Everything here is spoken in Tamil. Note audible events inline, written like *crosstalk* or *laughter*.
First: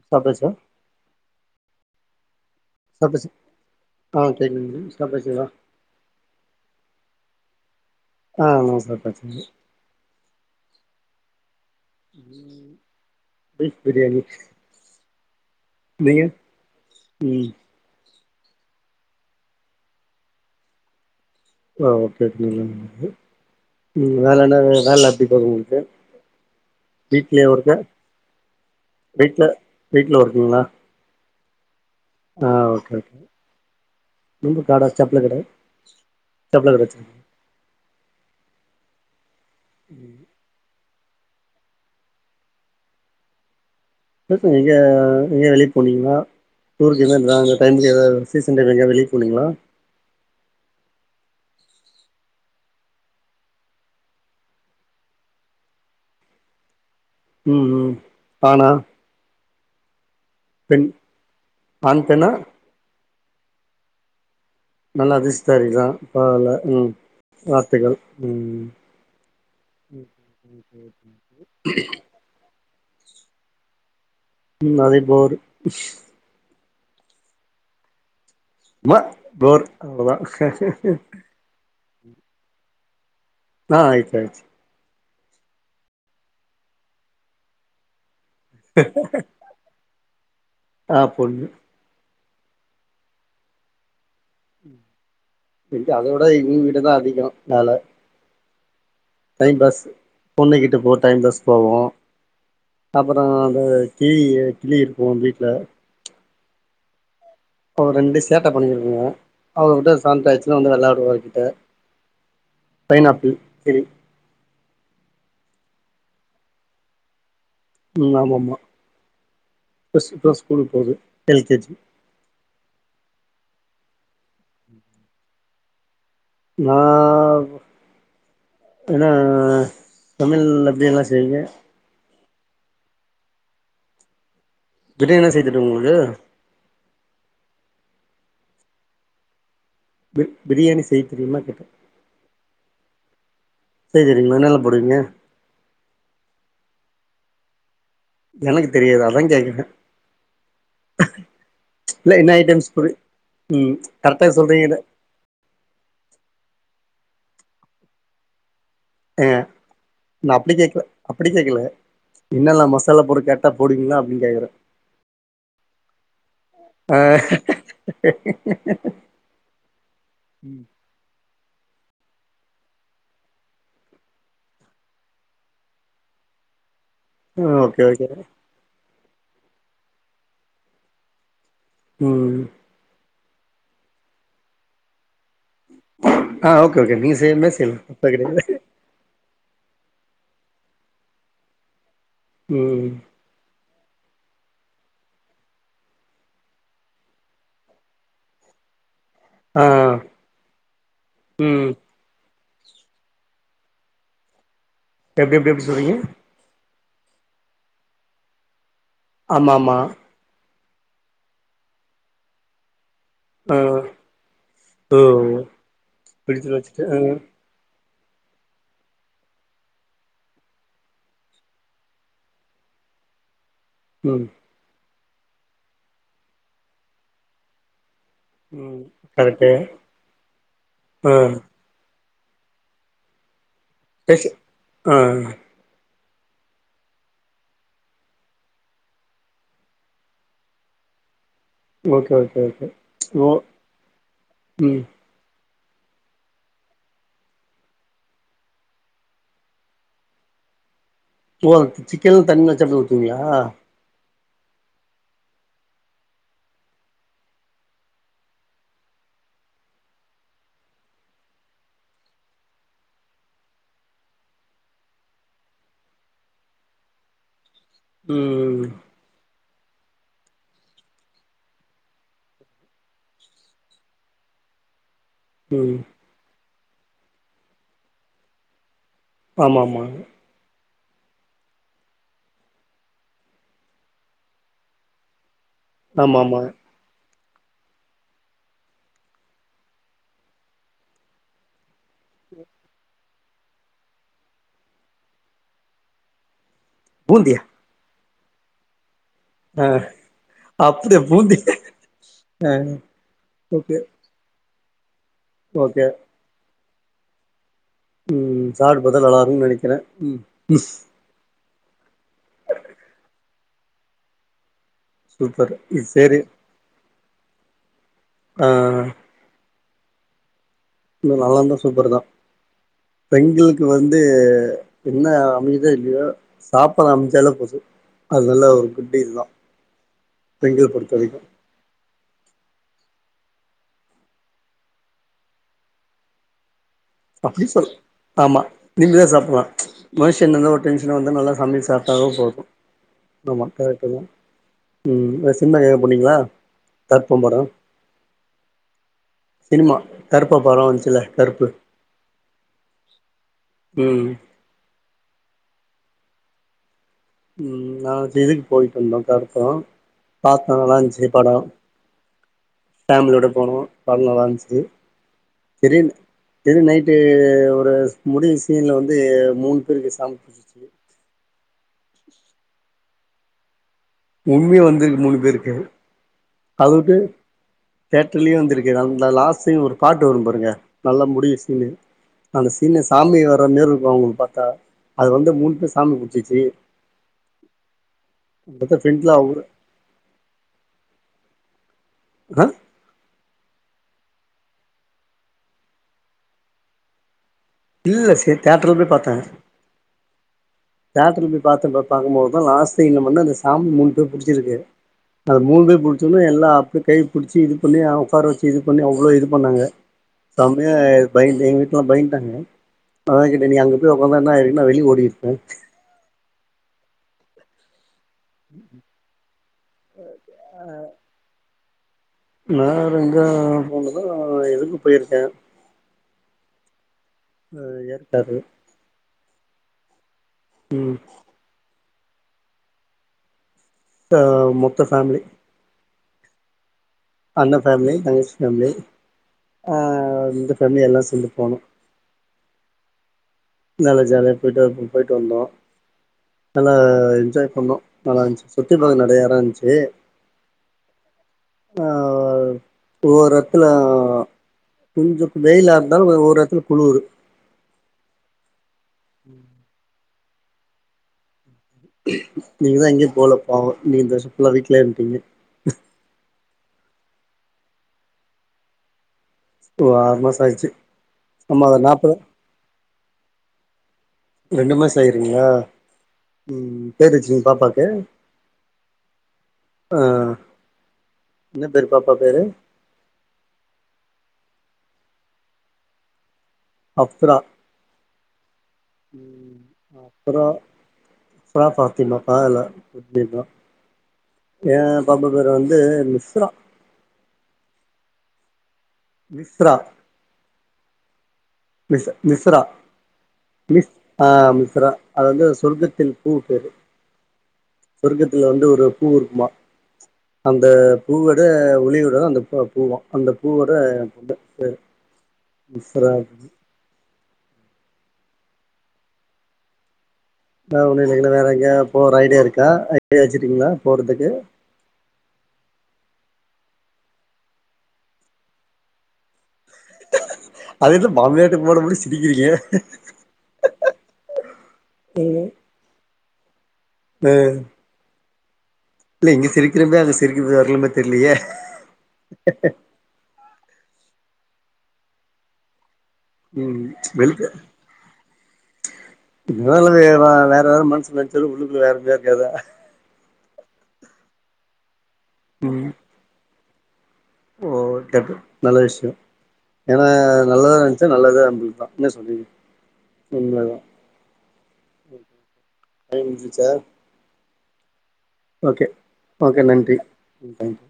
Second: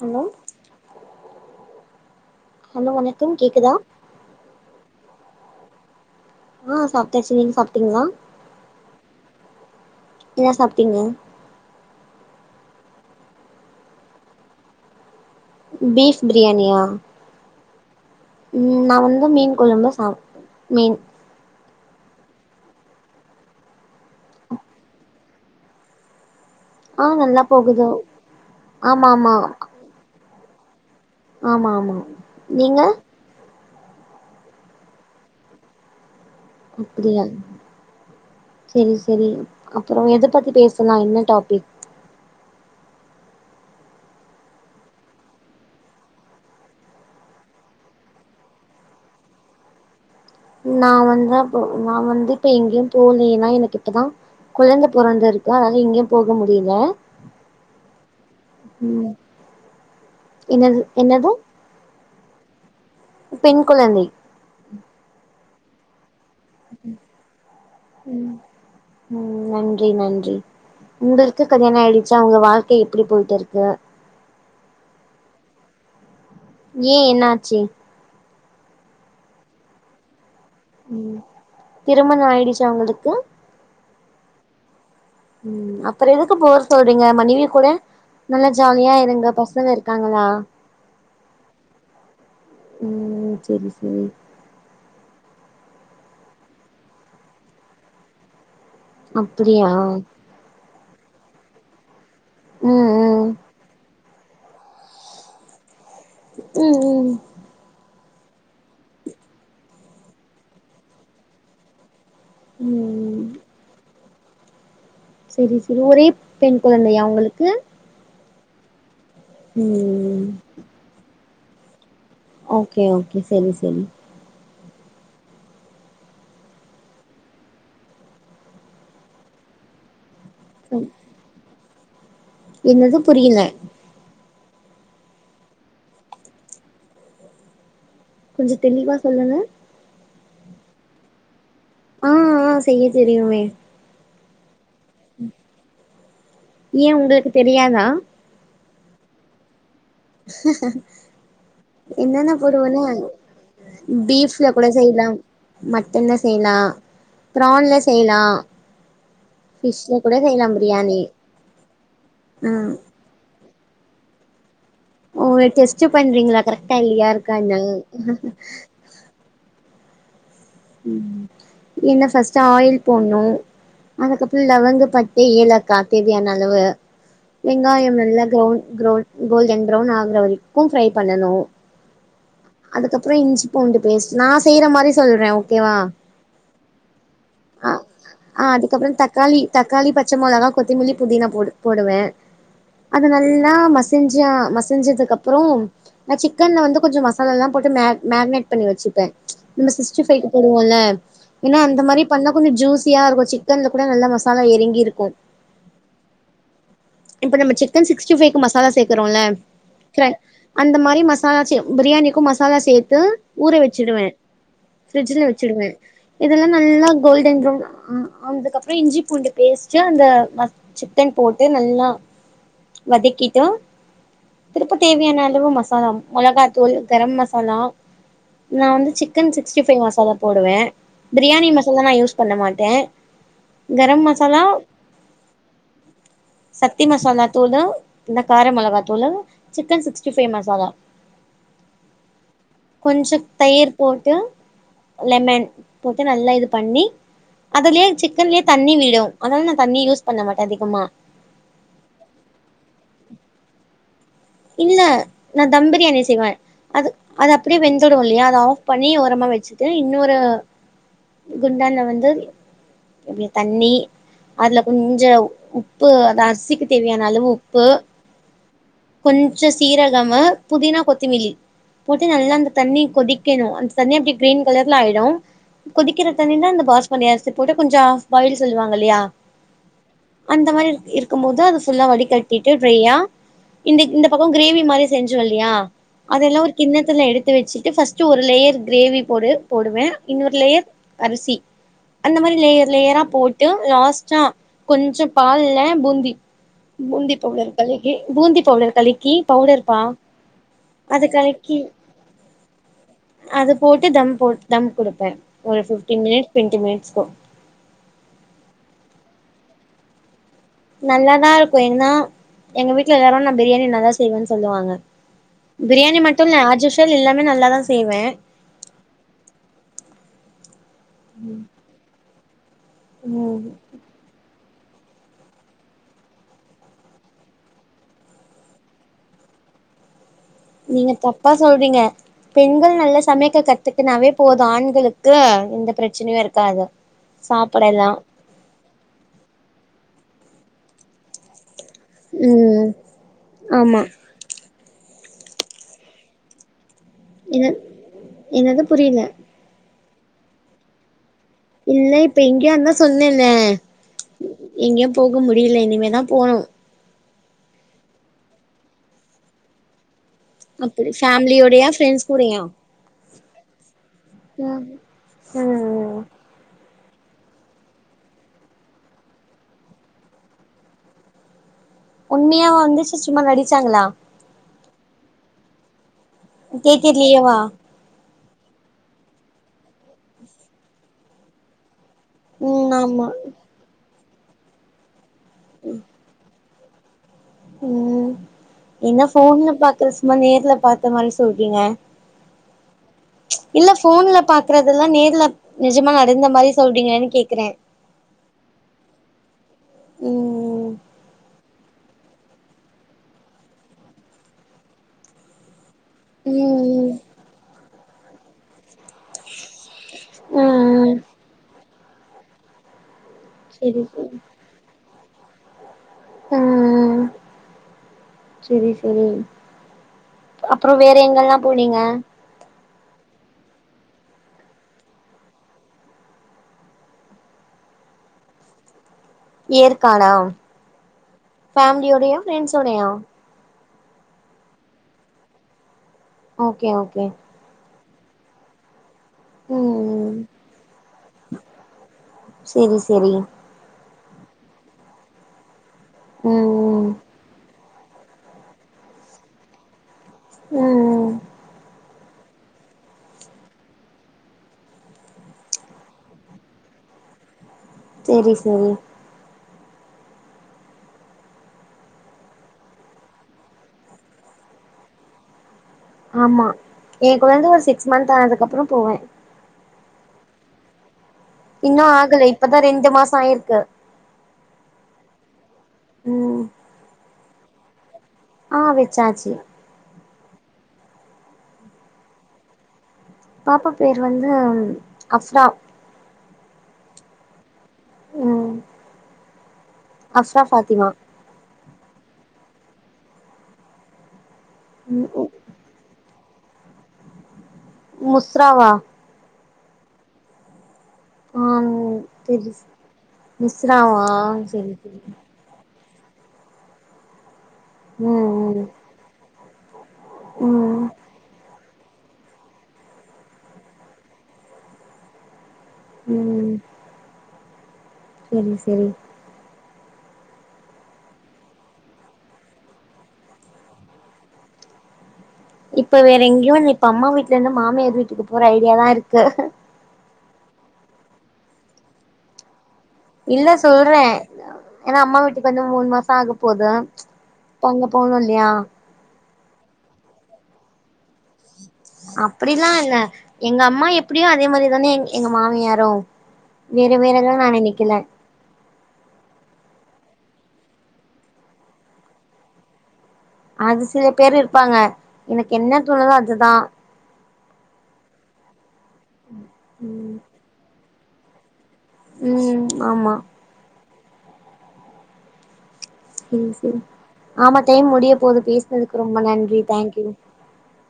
ஹலோ சாப்ட்டாச்சா ஹலோ சாப்டாச்சு வணக்கம் கேக்குதா ஆ செரிங்க ச பேசிக்கலா ஆ சாப்ட்டாச்சு நீங்க சாப்ட்டீங்களா ஆ நா சாப்ட்டாச்சுங்க என்ன சாப்ட்டீங்க ம் பீஃப் பிரியாணி நீங்க பீஃப் பிரியாணியா ம் ம் நா வந்து மீன் கொழம்பு சாப் மீன் ஆ ஓகே *unintelligible* ம் வேற என்ன வேல எப்டி போகுது உங்களுக்கு ஆ நல்லா வீட்லயே ஒர்க்கா போகுது ஆமா ஆமா வீட்ல வீட்ல ஒர்க்குங்களா ஆமா ஆமா ஆ நீங்க ஓகே ஓகே நம்ப காடா செப்லு கட செப்பல கட வச்சிருக்கீங்க அப்டியா செரி செரி அப்றோ எத பத்தி பேசு லா என்ன டாப்பிக் ஆ எங்க எங்க எங்கேயா வெளிய போனீங்களா டூர் கீரு *unintelligible* அந்த டைமுக்கு எதாது சீசன் டைம் எங்காது வெளிய போனீங்களா நா வந்தா இப்போ நா வந்து இப்ப எங்கியும் போலயே ஏனா எனக்கு இப்பதா கொழந்த பொறந்து இருக்கு அதனால எங்கியு போக முடியல ம் ம் ஆணா ம் என்னது பெண் என்னது ஆண் பெண்ணா பெண் குழந்தை நல்லா அதிர்ஷ்டதாரிதா பரவால்ல ம் ம் ம் நன்றி நன்றி ம் உங்களுக்கு கல்யாண ஆயிடு ச்சா உங்க வாழ்க்க எப்டி போயிட்ருக்கு ம் அதே போரு ஏ என்னாச்சு ம்மா போர் அவ்ளதா ம் திருமணோ ஆயிடுச்சா உங்களுக்கு ஆ ஆயிடுச்சு ஆயிடுச்சு ம் அப்புற எதுக்கு போரு சொல்றீங்க மனைவி கூட நல்லா ஜாலியா இருங்க பசங்க இருக்காங்களா ஆ பொண்ணு ம் செரி செரி எங்க அத உட இவுங்ககிட்ட தா அதிகம் மேல டைம் அப்டியா பாஸ் பொண்ணுக்கிட்ட போ டைம் பாஸ் போவு ம் ம் அப்பறம் அந்த கியி கிளி இருக்கு வீட்ல ம் ம் ஒரு ரெண்டு சேட்ட பண்ணிக்கிட்ருங்க அவுங்கிட்ட சண்டாச்சுன்னா வந்து வெளாடுவா எங்கிட்ட ம் பைனாப்பிள் கிளி செரி செரி ஒரே பெண் குழந்தையா உங்களுக்கு ம் ஆமா மா ம் ஃபர்ஸ்ட் இப்பதா ஸ்கூலுக்கு போகுது L K G okay okay சொல்லு சொல்லு ம் நா என்ன தமிழ் அப்டியெல்லா செய்ங்க என்னது புரியல பிரியாணில்லா செய்ய தெரிமா உங்களுக்கு கொஞ்சோ தெளிவா சொல்லுங்க பிரியாணி செய்ய தெரியுமா கேட்ட ஆ ஆ செய்ய தெரியுமே செய்ய தெரியுமா என்னென்ன போடுவீங்க ஏன் உங்களுக்கு தெரியாதா எனக்கு தெரியாது அதா கேக்குற *unintelligible* இல்ல என்ன என்னன்ன ஐட்டம்ஸ் போடுவனா புரி ம் கரெக்டா பீஃப்ல கூட சொல்றீங்கல்ல செய்வ மட்டன்ல செய்லா பிரான்ல செய்லா ஏங்க ஃபிஷ்ல கூட நா செய்லா அப்டி கேக்ல பிரியாணி அப்டி கேக்கல ஆ என்னென்ன மசாலா போட்ற கேட்ட டா போடுவீங்ளா அப்டின் கேக்குற ஓ டெஸ்ட் பண்றீங்ளா கரெக்டா இல்லயா இருக்கானு ம் ம் என்ன ஃபர்ஸ்ட்டு ஆயில் போடணு அதுக்கப்பற லவங்க பட்ட ஏலாக்கா தேவையான அளவு ம் ஓகே வெங்காய ஓகே நல்லா க்ரவுன் க்ரவுன் கோல்டன் ப்ரௌன் ஆகுற வரைக்கு ஃப்ரை பண்ணனு ம் அதுக்கப்பற இஞ்சி பூண்டு பேஸ்ட் நா செய்ற மாரி சொல்ற ஓகே வா ஆ ஓகே ஓகே நீங்க செய்ற மாரி அ செய்யலா தப்பே கெடையாது அதுக்கப்பற தக் காளி தக்காளி பச்ச மொளகா கொத்தமல்லி புதினா போ போடுவே ம் அது நல்லா மசி கொஞ்சோ மசுஞ்சதுக்கு அப்பற நா சிக்கன்ல வந்து கொஞ்சோ மசாலால்லா போட்டு மேக் மேக்னேட் பண்ணி வச்சு ப ஆ நம்ம சிக்ஸ்டி ஃபைவ்க்கு போடுவோல ஏன்னா ம் அந்த மாரி பண்ணா கொஞ்சோ ஜூஸியா இருக்கு சிக்கனில கூட நல்லா மசாலா இறங்கிருக் எப்டி எப் எப்டி சொல்றீங்க இப்ப நம்ம சிக்கன் சிக்ஸ்ட்டி ஃபைவ்க்கு மசாலா சேக்றோல ஆமா ஆமா அந்த மாரி மசாலா ச பிரியாணிக்கு மசாலா சேர்த்து ஊற ஆ வச்சிடுவே ஓ பிரிஜ்ல வச்சுடுவே இதெல்லா ஃப்ரிட்ஜ்ல வச்சுட்டு நல்லா ஆ கோல்டன் பிரவுன் ஆன து கப் அப்ற இஞ்சி பூண்டு பேஸ்ட்டு அந்த ம சிக்கன் போட்டு நல்லா வதக்கிட்டு ம் திருப்ப தேவையான அளவு மசாலா மொளகாத்தூள் கரம் மசாலா நா ம் வந்து chicken correct sixty five masala போடுவே ஆ பிரியாணி மசாலா நா யூஸ் பண்ண மாட்டே கரம் டேஸ்ட் மசாலா ஆ சக்தி மசாலா தூள்தா இந்த கார மிளகா தூளு. Chicken sixty five masala okay okay okay கொஞ்சோ ஓ தயிர் போட்டு ம். லெமன் போட்டு நல்லா இது பண்ணி அதுலியே சிக்கன்லியே தண்ணி விடு அதனால் நா தண்ணி யூஸ் பண்ண மாட்டே அதிகமா. ஓ த்து சிக்கன்ல் தண்ணி வெச்சு அப்டியே ஊத்துவிங்ளா? இல்ல நா தம் பிரியாணி செய்வே‌. அது அது அப்டியே வெந்துடு இல்லையா அத ஆஃப் பண்ணி ஓரமா வெச்சுட்டு இன்னோரு‌‌ குண்டான்ல்ல வந்து எப்டி தண்ணி அதுல கொஞ்ச உப்பு அது அரிசிக்கு தேவையான அளவு உப்பு ம் ம் ம். கொஞ்சோ சீரகமு புதினா கொத்துமில்லி போட்டு நல்லா அந்த தண்ணி கொதிக்கணு அந்த தண்ணி அப்டே கிரீன் கலர்ல ஆயிடு. ம் கொதிக்கிற தண்ணில அந்த பாஸ்மதி அரிசி போட்டு கொஞ்சோ ஹாஃப்பாயில் சொல்லுவாங்க இல்லியா ஆமாமாங் அந்த மாரி இருக் இருக்கும் போது அது ஃபுல்லா வடிகட்டிட்டு ட்ரையா இந்தக் இந்த பக்கோ கிரேவி மாரி செஞ்சோ இல்லையா ஆமா ஆமா அதெல்லா ஒரு கிண்ணத்துல எடு த்து வெச்சுட்டு ஃபஸ்ட்டு ஒரு லேயர் கிரேவி போடு போடுவே இன்னொரு லேயர் அரிசி அந்த மாரி லேயர் லேயரா போட்டு லாஸ்ட்டா கொஞ்சோ பால்ல பூந்தி பூந்தி பூந்தியா பவுடர் கலக்கி பூந்தி பவுடர் கல கி ஆ பவுடர்பா அதுக்கலக்கி அ அ அது போட்டு தம்போட் தம் குடுப்பே ஒரு ஓகே ஃபிஃப்டீன் மினிட் டுவெண்ட்டி மினிட்ஸ்க்கு ம் ம் சாப்ட்டு பாத்தா நல்லா இருக்குன் நெனக்கிறே ம். நல்லாதா இருக்கு ஏன்னா எங்க வீட்ல எல்லாரு நா பிரியாணி நல்லா செய்வேன் சொல்லுவாங்க. சூப்பர் இது பிரியாணி சரி மட்டு இல்ல ஆஜூஷ்வல் எல்லாமே நல்லாதா செய்வே. அ அ. ம் நல்லாந்தா சூப்பர்தா ம் பெண்களுக்கு வந் து என்ன அமையுதோ இல்லையோ சாப்பாடு அமைஞ்சாலே போது. அது நல்ல ஒரு குட் இதுதா. பெண்கள நீங்க பொறுத்த வரைக்கு தப்பா சொல்றீங்க. பெண்கள் நல்லா சமைக்க கத்துக்குனாவே போது ஆண்களுக்கு எந்த பிரச்சனையு இருக்காது. அப்டி சொல் சாப்படலா ஆமா நிம்மிதியா சாப்பல்லா மனுஷன்ருந்தா ஒரு டென்ஷன் வந்த நல்லா சமைய் சாப் டாவே போது ம் ஆமா கரக்ட்டுதா. ம் இந்த சினிமாக் எங்கயாது போனீங்ளா கருப்பம்படோ. இது என்னது புரியல சினிமா கருப்பா படோ வஞ்ச்சுல்ல கருப்பு இல்ல இப்ப எங்கியு அதா சொன்னே இல்ல ம் எங்கியு போக முடில இனிமேதா போணு. ம் நாங் இந்திதுக்கு போயிட்டு வந்தோ கருப்படோ. பாத்தோ அப்படி நல்லாந்ச்சி படோ ஃபேமிலியோடயா ஃப்ரெண்ட்ஸ் கூடயா ஃபேமிலியோட போனோ படோ நல்லாந்ச்சி. ம் திடீர்னு ம் திடீர்ன் நைட்டு ஒரு ஸ் முடியு சீன்ல வந்து மூணு பேருக்கு சாமி புடிச்சிருச்சி. உண்மையாவா வந்துச்சு சும்மா நடிச்சாங்களா? உண்மியா வந்துருக்கு மூணு பேருக்கு அத உட்டு தேட்டர்லயேவா தியேட்டர்லியு வந்துருக்கு அந்த லாஸ்ட் சீன் ஒரு பாட்டு வரும் பாருங்க நல்லா முடியு சீனு அந்த ம் சீன்னு ஆமா சாமி வர்ற மேர்ருக்கு அவுங்குளுக் பாத்தா அத வந்து மூணு பேர் சாமி புடிச்சிச்சி. ம் என்ன ஃப்ரெண்ட்ல அவரு ஃபோன்ல பாக்ற சும்மா நேர்ல பாத்த மாரி சொல்றீங்க ஆ இல்ல ஃபோன்ல பாக்றதல்லா நேர்ல நெஜமா நடந்த மாரி சொல்றீங்கன்னு கேக்றே இல்ல சரி தேட்டர்ல் போய் பாத்த ம் தேட்டல போய் பாத்த பாக்குபோதுதா லாஸ் சீன்ல வந்து அந்த சாமி மூணு பேர் புடிச்சிருக்கு அந்த மூண் பேர் படிச்சுந்து எல்லா ம் கை புடிச்சு இது பண்ணி அ ஒக்கார வச்சு இது பண்ணி அவ்ள இது பண்ணாங்க ஆ சமயா எ பயந்து எங்க வீட்லா பயந்ட்டாங்க அதா கேட்டே நீ அங்க செரி போய் செரி ஒக்காந்தா என்ன ஆயிருக்குன்னா வெளிய ஒடிருப்பே ம் செரி சரி அப்றம் வேற எங்கல்லா போனீங்க நா ரெண்டாவதா போனது இதுக்கு போயிருக்கே அது ஏற்காடு ஏற்காடா ம் ஃபேம்லியோடயா ஃப்ரெண்ட்ஸ்ஸோடயா இது மொத்த ஃபேமிலி ஓகே ஓகே அண்ண ஃபேமிலி தங்கச்சி ஃபேமிலி ம் ம் இந்த ஃபேமிலி எல்லா செர்ந்து போனோ செரி செரி நல்லா ஜாலியா போய்டு போய்டு வந்தோ நல்லா ம் ம் என்ஜாய் பண்ணோ நல்லா இருந்ச்சு சுத்தி பா நறைய எடம் இருந்ச்சு ம் ம் ஆ ஓர் எட்துல கொஞ்ச வெயிலா இருந்தாலு ஒரு எட்த்துல குளுரு செரி செரி ம் நீங்க தான் எங்கேயு போல பாவோ நீங்க இந்த வஷ்ம் ஃபுல்லா வீட்லயே இருந்டீங்க ஆமா என் கொழந்த ஒரு சிக்ஸ் மந்த் ஆனதுக்கப்பறம் போவே ஒ ஆருமாசாமாயிச்சு இன்னும் ஆகல இப்பதா ரெண்டு மாசம் ஆயிருக்கு ரெண்டு மாச ஆயிருங்களா ம் பேர் வச்சிங்க பாப்பாக்கு ஆ வெச்சாச்சு அ என்ன பேரு பாப்பா பேரு பாப்பா பேர் வந்து அஃப்ரா அஃப்ரா ம் அஃப்ரா அப்ரா ஃபாத்திமா அஃப்ரா ஃபாத்திமா வா இல்ல என் ம் பாப்பா ம் பேரு வந்து மிஸ்ரா முஸ்ராவா மிஸ்ரா ஆம் மிஸ் தெரி மிஸ்ரா மிஸ் மிஸ்ராவா அ செரி மிஸ்ரா செரி அது வந்து சொர்கத்தில் பூ பேரு சொர்கத்துல ம் வந்து ம் ஒரு பூ இருக்குமா அந்த ம் பூவோட ஒளியோட தா அந்த பூவ பூவா அந்த பூவோட இந்த, மிஸ்ரா ம் செரி செரி நா ஒன்னு இல்லைனா வேற எங்யாது போற ஐடியா இருக்கா ஐடியா வச்சுடிங்களா போறதுக்கு இப்ப வேற எங்கேயு இல்ல இப்ப அம்மா வீட்லருந்து மாமியார் வீட்டுக்கு போற ஐடியா தா இருக்கு அது என்ன மாமியார்ட்ட போனபடி சிரிக்கிறீங்க இல்ல சொல்றே ஏன்னா அம்மா வீட்டுக்கு வந்து மூணு மாச ஆக போது அ உங்க போகல்யா இல்ல இங்க சிரிக்கிறமே அங்க சிரிக்கறதுக் வரலன தெரிலையே அப்டிலா இல்ல எங்க அம்மா எப்டியோ அதே மாரி தானே எங் எங்க மாமியாரு ம் வேற வேற ல்லா வெளுத்து நா நெனக்கல இதனால வேற ஆரு மனசுலச்துச்சது உள்ளுக்குல வேற *unintelligible* இருக்காதா அது சில பேர் இருப்பாங்க எனக்கு என்ன ம் தோணுதோ அதுதா ஓ கேட்டு நல்ல விஷ்யொ ஏன்னா நல்லதா நெனச்சா நல்லதே நம்ளுக் தா என்ன சொல்லிரு ம் ஆமா உண்மதா சரிங் சரி ஆமா டைம் முடிய போது ஓகே பேசுனதுக்கு ரொம்ப நன்றி தேங்க்யூ ம் தேங்க்யூ